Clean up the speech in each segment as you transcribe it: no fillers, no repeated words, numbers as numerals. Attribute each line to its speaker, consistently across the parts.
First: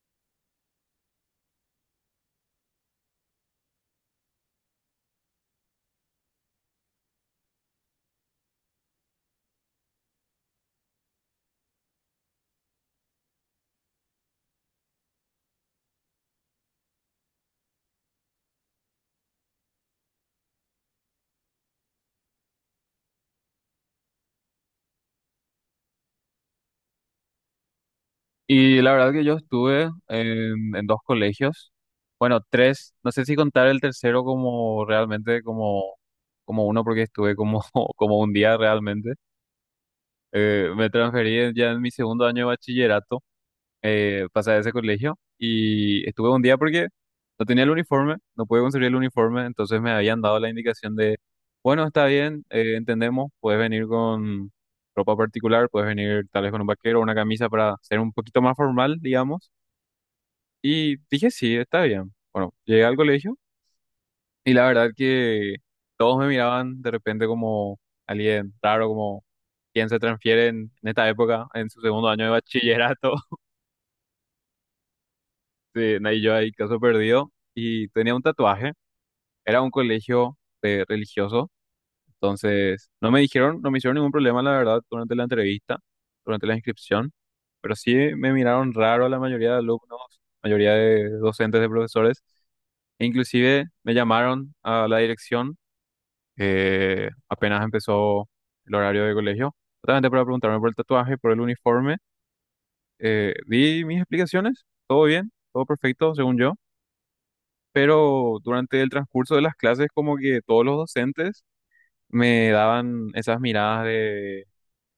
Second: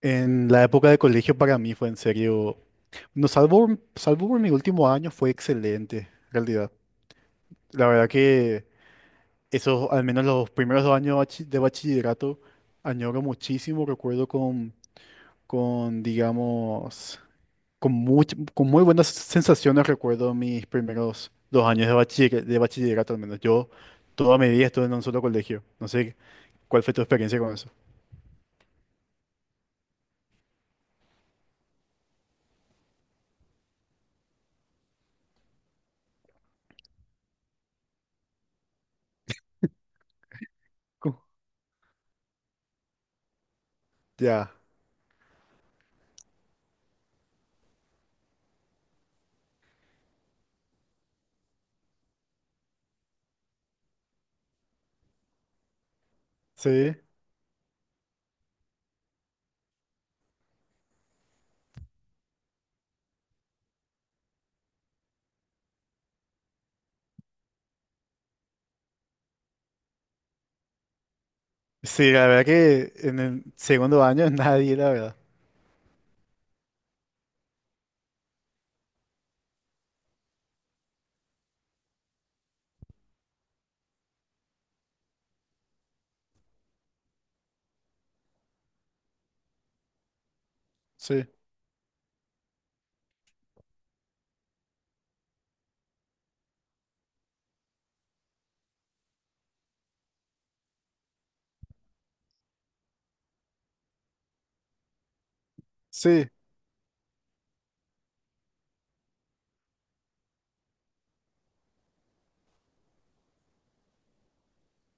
Speaker 1: En la época de colegio para mí fue en serio, no, salvo por mi último año fue excelente, en realidad. La verdad que esos, al menos los primeros 2 años de bachillerato, añoro muchísimo, recuerdo con digamos, con muy buenas sensaciones recuerdo mis primeros 2 años de de bachillerato, al menos. Yo toda mi vida estuve en un solo colegio, no sé cuál fue tu experiencia con eso.
Speaker 2: Y la verdad que yo estuve en dos colegios, bueno, tres, no sé si contar el tercero como realmente como uno porque estuve como, como un día realmente. Me
Speaker 1: Co-
Speaker 2: transferí ya en mi segundo año de bachillerato,
Speaker 1: Ya,
Speaker 2: pasé a ese colegio y estuve un día porque no tenía el uniforme, no pude conseguir el uniforme, entonces me habían dado la indicación de, bueno, está bien, entendemos, puedes venir con ropa particular, puedes venir tal vez con un
Speaker 1: sí.
Speaker 2: vaquero, una camisa para ser un poquito más formal, digamos y dije, sí, está bien. Bueno, llegué al colegio y la verdad que todos me miraban de repente como alguien raro, como quien se transfiere en esta época, en su segundo
Speaker 1: Sí,
Speaker 2: año
Speaker 1: la
Speaker 2: de
Speaker 1: verdad que
Speaker 2: bachillerato.
Speaker 1: en el segundo año nadie, la verdad.
Speaker 2: Sí, y yo ahí, caso perdido. Y tenía un tatuaje. Era un colegio religioso. Entonces, no me dijeron, no me hicieron ningún problema, la verdad, durante la entrevista, durante la inscripción. Pero sí me miraron raro la mayoría de alumnos, mayoría de
Speaker 1: Sí,
Speaker 2: docentes, de profesores. E inclusive me llamaron a la dirección apenas empezó el horario de colegio, justamente para preguntarme por el tatuaje, por el uniforme. Di mis explicaciones, todo bien, todo perfecto,
Speaker 1: sí,
Speaker 2: según yo, pero durante el transcurso de las clases como que todos los docentes me daban esas miradas de,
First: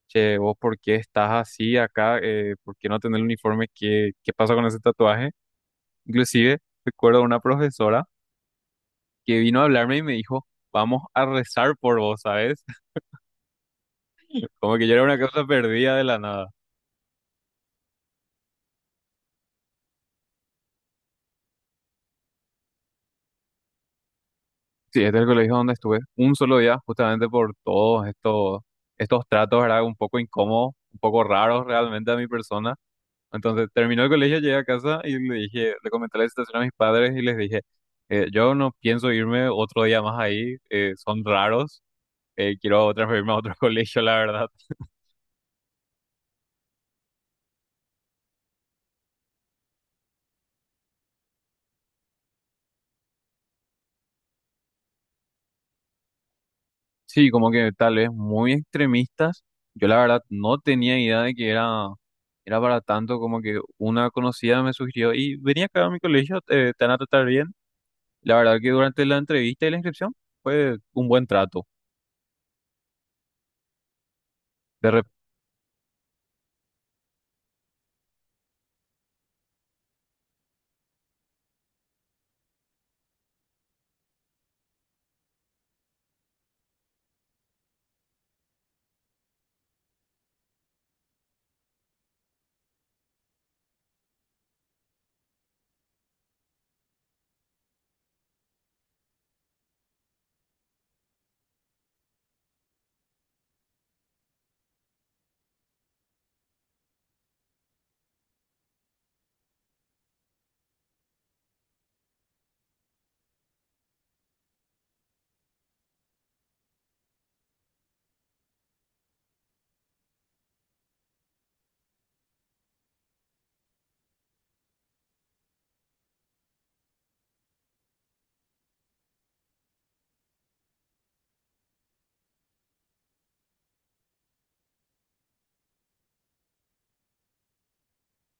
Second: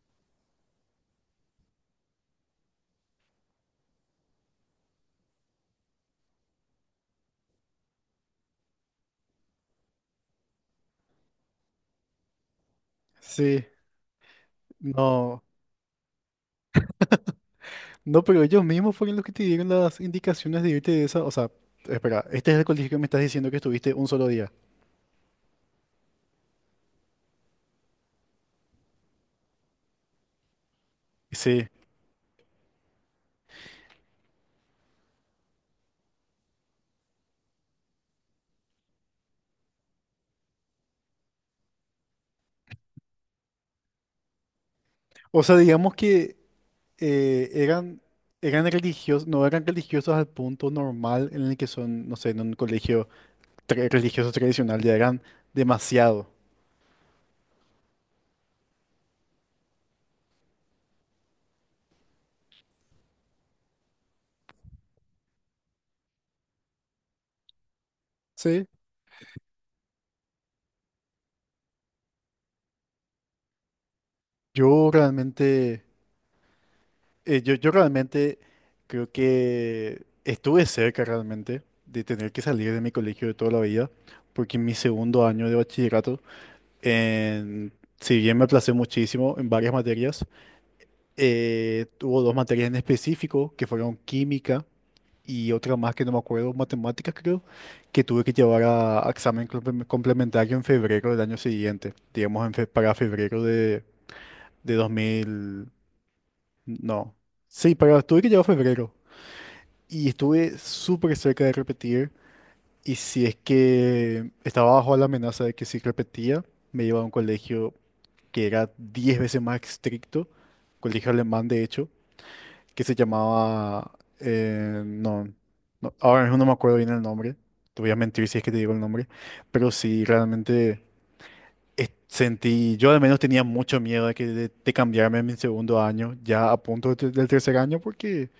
Speaker 2: che, vos por qué estás así acá, ¿por qué no tenés el uniforme? ¿Qué, qué pasa con ese tatuaje? Inclusive recuerdo una profesora que vino a hablarme y me dijo, vamos a rezar por vos, ¿sabes?
Speaker 1: sí,
Speaker 2: Como que yo era una
Speaker 1: no.
Speaker 2: cosa perdida de la nada.
Speaker 1: No, pero ellos mismos fueron los que te dieron las indicaciones de irte de esa. O sea, espera, este es el colegio que me estás diciendo que estuviste un solo día.
Speaker 2: Sí, este es el colegio donde estuve un solo día, justamente por todos estos tratos, ¿verdad? Un poco incómodos, un poco raros
Speaker 1: Sí.
Speaker 2: realmente a mi persona. Entonces terminó el colegio, llegué a casa y le dije, le comenté la situación a mis padres y les dije, yo no pienso irme otro día más ahí, son raros, quiero transferirme a otro colegio, la verdad.
Speaker 1: O sea, digamos que eh, eran, eran religiosos, no eran religiosos al punto normal en el que son, no sé, en un colegio religioso tradicional, ya eran demasiado.
Speaker 2: Sí, como que tal vez muy extremistas. Yo la verdad no tenía idea de que era para tanto, como que una conocida me sugirió y venía acá a mi colegio, te van a tratar bien. La verdad
Speaker 1: Sí.
Speaker 2: que durante la entrevista y la inscripción fue un buen trato. De
Speaker 1: Yo
Speaker 2: rep-
Speaker 1: realmente. Yo realmente creo que estuve cerca realmente de tener que salir de mi colegio de toda la vida, porque en mi segundo año de bachillerato, en- si bien me aplacé muchísimo en varias materias, tuvo dos materias en específico, que fueron química y otra más que no me acuerdo, matemáticas creo, que tuve que llevar a examen complementario en febrero del año siguiente, digamos para febrero de 2000, no, sí, para, tuve que llevar febrero. Y estuve súper cerca de repetir. Y si es que estaba bajo la amenaza de que si repetía, me iba a un colegio que era 10 veces más estricto, colegio alemán de hecho, que se llamaba. No, no, ahora mismo no me acuerdo bien el nombre. Te voy a mentir si es que te digo el nombre. Pero sí, realmente sentí. Yo al menos tenía mucho miedo de cambiarme en mi segundo año, ya a punto del tercer año, porque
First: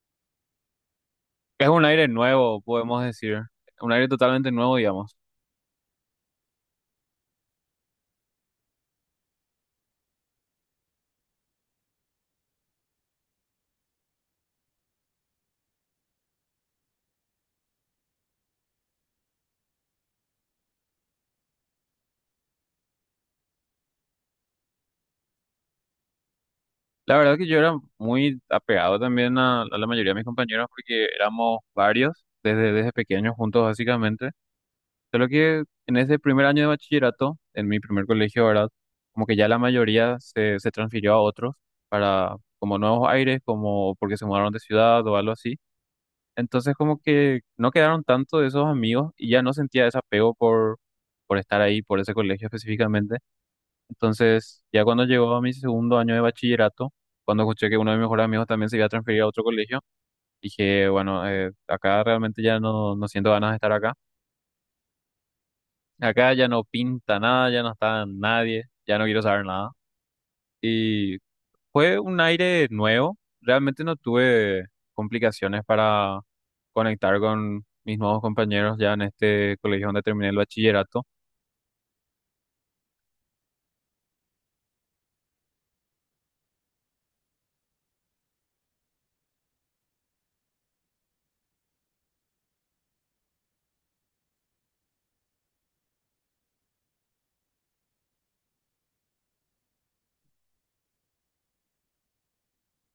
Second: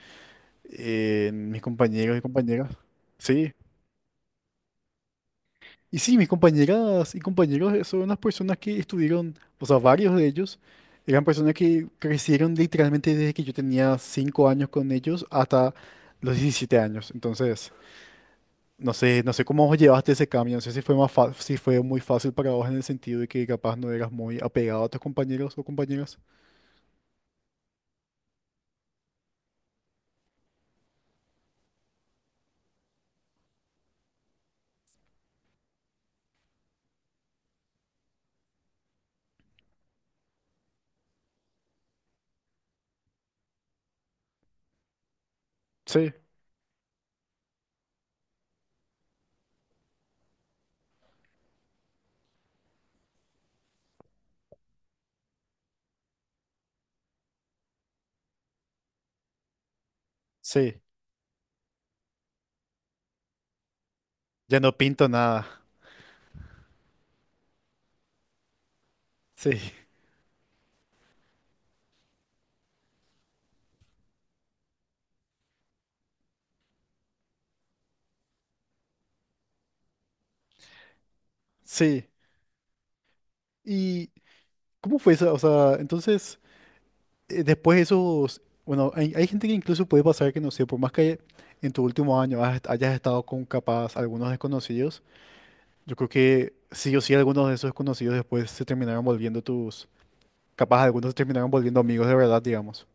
Speaker 1: mis
Speaker 2: es un aire
Speaker 1: compañeros y
Speaker 2: nuevo,
Speaker 1: compañeras.
Speaker 2: podemos decir,
Speaker 1: Sí,
Speaker 2: un aire totalmente nuevo, digamos.
Speaker 1: y sí, mis compañeras y compañeros son unas personas que estuvieron, o sea, varios de ellos eran personas que crecieron literalmente desde que yo tenía 5 años con ellos hasta los 17 años. Entonces, no sé, no sé cómo vos llevaste ese cambio, no sé si fue más si fue muy fácil para vos en el sentido de que capaz no eras muy apegado a tus compañeros o compañeras.
Speaker 2: La verdad que yo era muy apegado también a la mayoría de mis compañeros porque éramos varios desde pequeños juntos básicamente. Solo que en ese primer año de bachillerato, en mi primer colegio, ¿verdad? Como que ya la mayoría se transfirió a otros para como nuevos aires, como porque se mudaron de ciudad o algo así.
Speaker 1: Sí,
Speaker 2: Entonces como que no quedaron tanto de esos amigos y ya no sentía ese apego por estar ahí, por ese colegio específicamente. Entonces ya cuando llegó a mi segundo año de bachillerato, cuando escuché que uno de mis mejores amigos también se iba a transferir a otro colegio,
Speaker 1: sí,
Speaker 2: dije, bueno, acá realmente ya no siento ganas de estar acá.
Speaker 1: ya no pinto nada.
Speaker 2: Acá ya no pinta nada, ya no está nadie, ya no quiero saber
Speaker 1: Sí,
Speaker 2: nada. Y fue un aire nuevo. Realmente no tuve complicaciones para conectar con mis nuevos compañeros ya en este colegio donde terminé el bachillerato.
Speaker 1: sí. ¿Y cómo fue esa? O sea, entonces después esos, bueno, hay gente que incluso puede pasar que, no sé, por más que en tu último año hayas estado con capaz algunos desconocidos, yo creo que sí o sí algunos de esos desconocidos después se terminaron volviendo tus, capaz algunos se terminaron volviendo amigos de verdad, digamos.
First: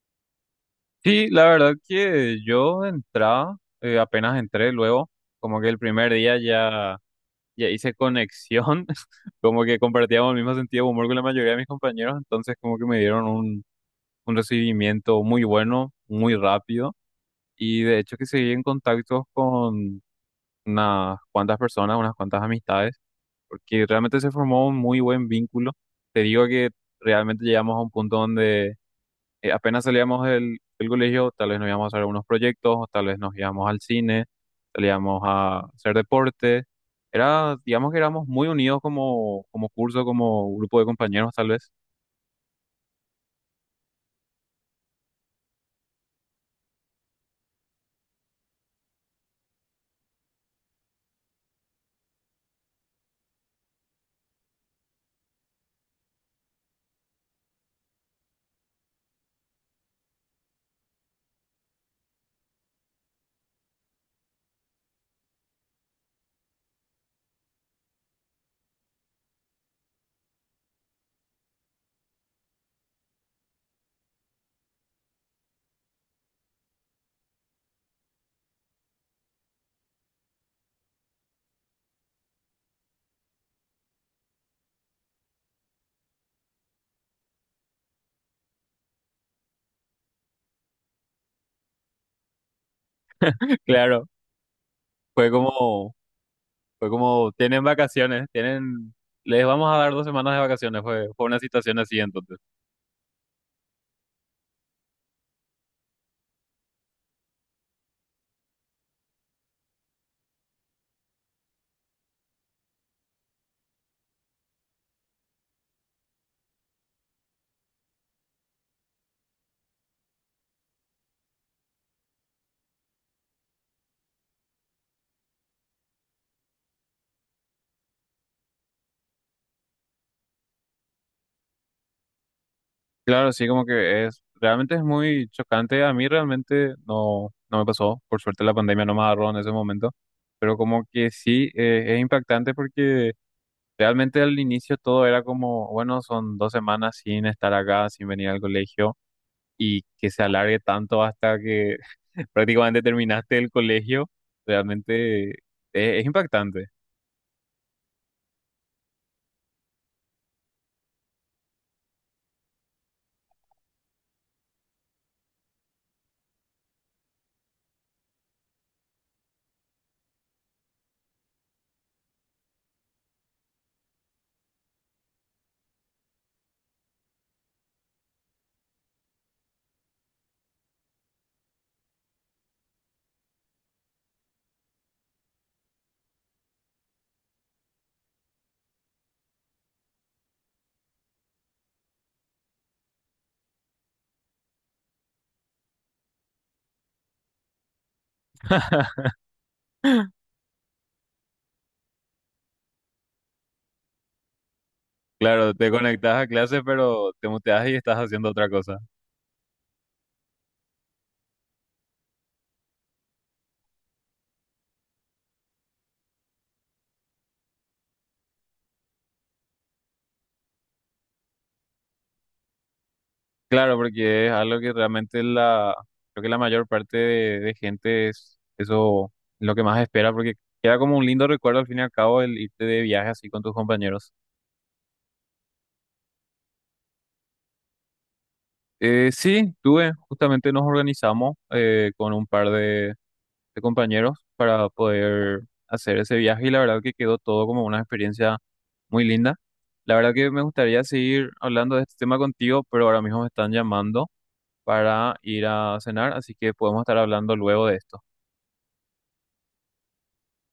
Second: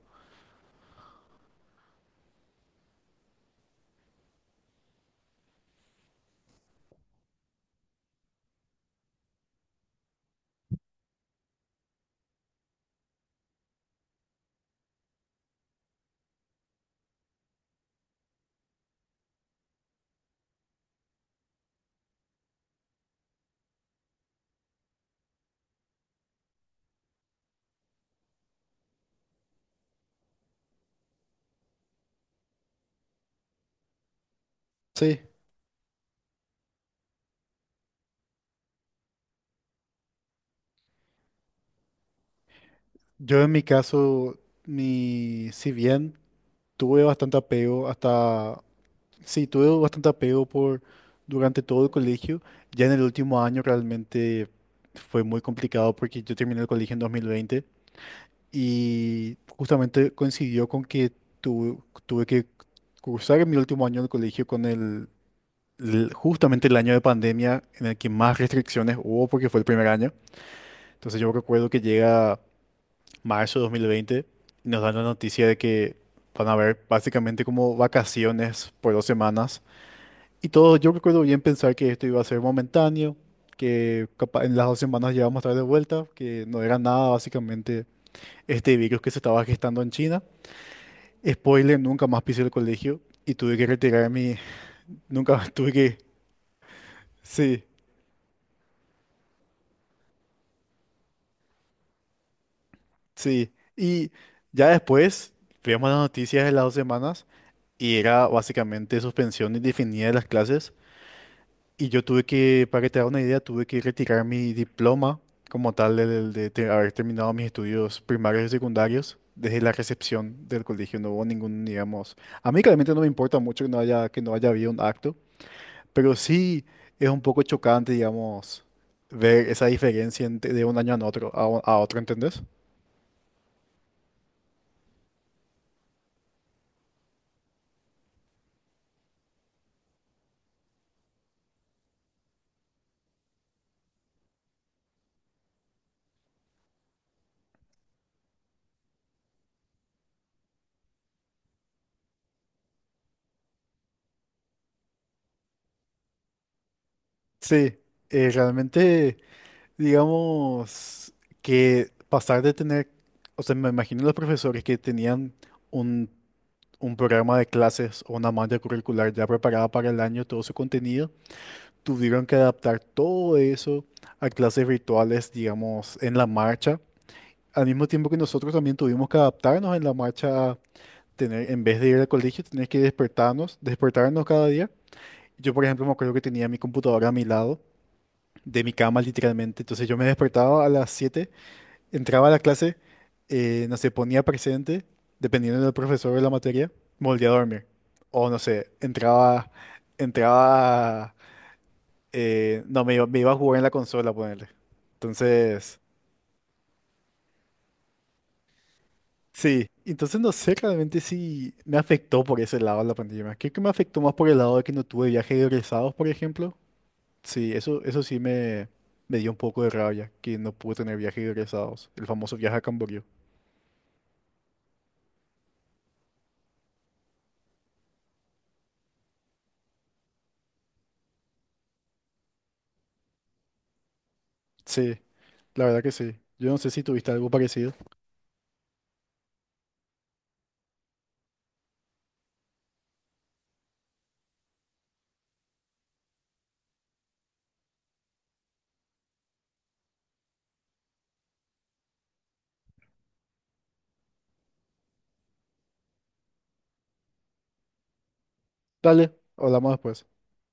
Speaker 2: Sí, la verdad que yo entraba, apenas entré luego, como que el primer día ya, ya hice conexión, como que compartíamos el mismo sentido de humor con la mayoría de mis compañeros, entonces como que me dieron un recibimiento muy bueno, muy rápido. Y de hecho que seguí en contacto con unas cuantas personas, unas cuantas amistades, porque realmente se formó un muy buen vínculo. Te digo que realmente llegamos a un punto donde apenas salíamos del colegio, tal vez nos íbamos a hacer unos proyectos, o tal vez nos íbamos al cine,
Speaker 1: Sí,
Speaker 2: salíamos a hacer deporte. Era, digamos que éramos muy unidos como, como curso, como grupo de compañeros, tal vez.
Speaker 1: yo en mi caso, mi, si bien tuve bastante apego hasta, sí, tuve bastante apego por durante todo el colegio, ya en el último año realmente fue muy complicado porque yo terminé el colegio en 2020 y justamente coincidió con que tuve que cursar mi último año del colegio con justamente el año de pandemia en el que más restricciones hubo porque fue el primer año. Entonces yo recuerdo que llega marzo de 2020 y nos dan la noticia de que van a haber básicamente como vacaciones por 2 semanas. Y todo, yo recuerdo bien pensar que esto iba a ser momentáneo, que en las 2 semanas ya vamos a estar de vuelta, que no era nada básicamente este virus que se estaba gestando en China. Spoiler, nunca más pisé el colegio y tuve que
Speaker 2: Claro.
Speaker 1: retirar mi.
Speaker 2: Fue
Speaker 1: Nunca más tuve
Speaker 2: como,
Speaker 1: que.
Speaker 2: Fue como, tienen
Speaker 1: Sí,
Speaker 2: vacaciones, tienen, les vamos a dar dos semanas de vacaciones, fue, fue una situación así entonces.
Speaker 1: sí. Y ya después veíamos las noticias de las 2 semanas y era básicamente suspensión indefinida de las clases. Y yo tuve que, para que te hagas una idea, tuve que retirar mi diploma como tal de haber terminado mis estudios primarios y secundarios desde la recepción del colegio. No hubo ningún, digamos. A mí claramente no me importa mucho que no haya, habido un acto. Pero sí es un poco chocante, digamos, ver esa diferencia de un año a otro, a otro, ¿entendés?
Speaker 2: Claro, sí, como que es, realmente es muy chocante. A mí realmente no, no me pasó. Por suerte la pandemia no me agarró en ese momento. Pero como que sí, es impactante porque realmente al inicio todo era como, bueno, son dos semanas sin estar acá, sin venir al colegio y que se alargue tanto hasta que prácticamente terminaste el colegio, realmente es impactante.
Speaker 1: Sí, realmente, digamos, que pasar de tener, o sea, me imagino los profesores que tenían un, un programa de clases o una malla curricular ya preparada para el año, todo su contenido, tuvieron que adaptar todo eso a clases virtuales, digamos, en la marcha, al mismo tiempo que nosotros también tuvimos que adaptarnos en la marcha tener, en vez de ir al colegio, tener que despertarnos cada día. Yo, por ejemplo, me acuerdo que tenía mi computadora a mi lado, de mi cama literalmente. Entonces yo me despertaba a las 7, entraba a la clase, no sé, ponía presente, dependiendo del profesor de la materia, me volvía a dormir. O no sé, entraba, no, me iba a jugar en la consola, ponerle.
Speaker 2: Claro, te
Speaker 1: Entonces,
Speaker 2: conectas a clase, pero te muteas y estás haciendo otra cosa.
Speaker 1: sí, entonces no sé realmente si me afectó por ese lado la pandemia. Creo que me afectó más por el lado de que no tuve viajes egresados, por ejemplo. Sí, eso sí me dio un poco de rabia, que no pude tener viajes egresados. El famoso viaje a Camboriú.
Speaker 2: Claro, porque es algo que realmente creo que la mayor parte de gente es eso lo que más espera, porque queda como un lindo recuerdo al fin y al cabo el irte de viaje así con tus compañeros.
Speaker 1: Sí, la verdad que sí. Yo no sé si tuviste algo parecido.
Speaker 2: Sí, tuve, justamente nos organizamos con un par de compañeros para poder hacer ese viaje y la verdad que quedó todo como una experiencia muy linda. La verdad que me gustaría seguir hablando de este tema contigo, pero ahora mismo me están llamando para ir a cenar, así que podemos estar hablando luego de esto.
Speaker 1: Dale, hablamos después.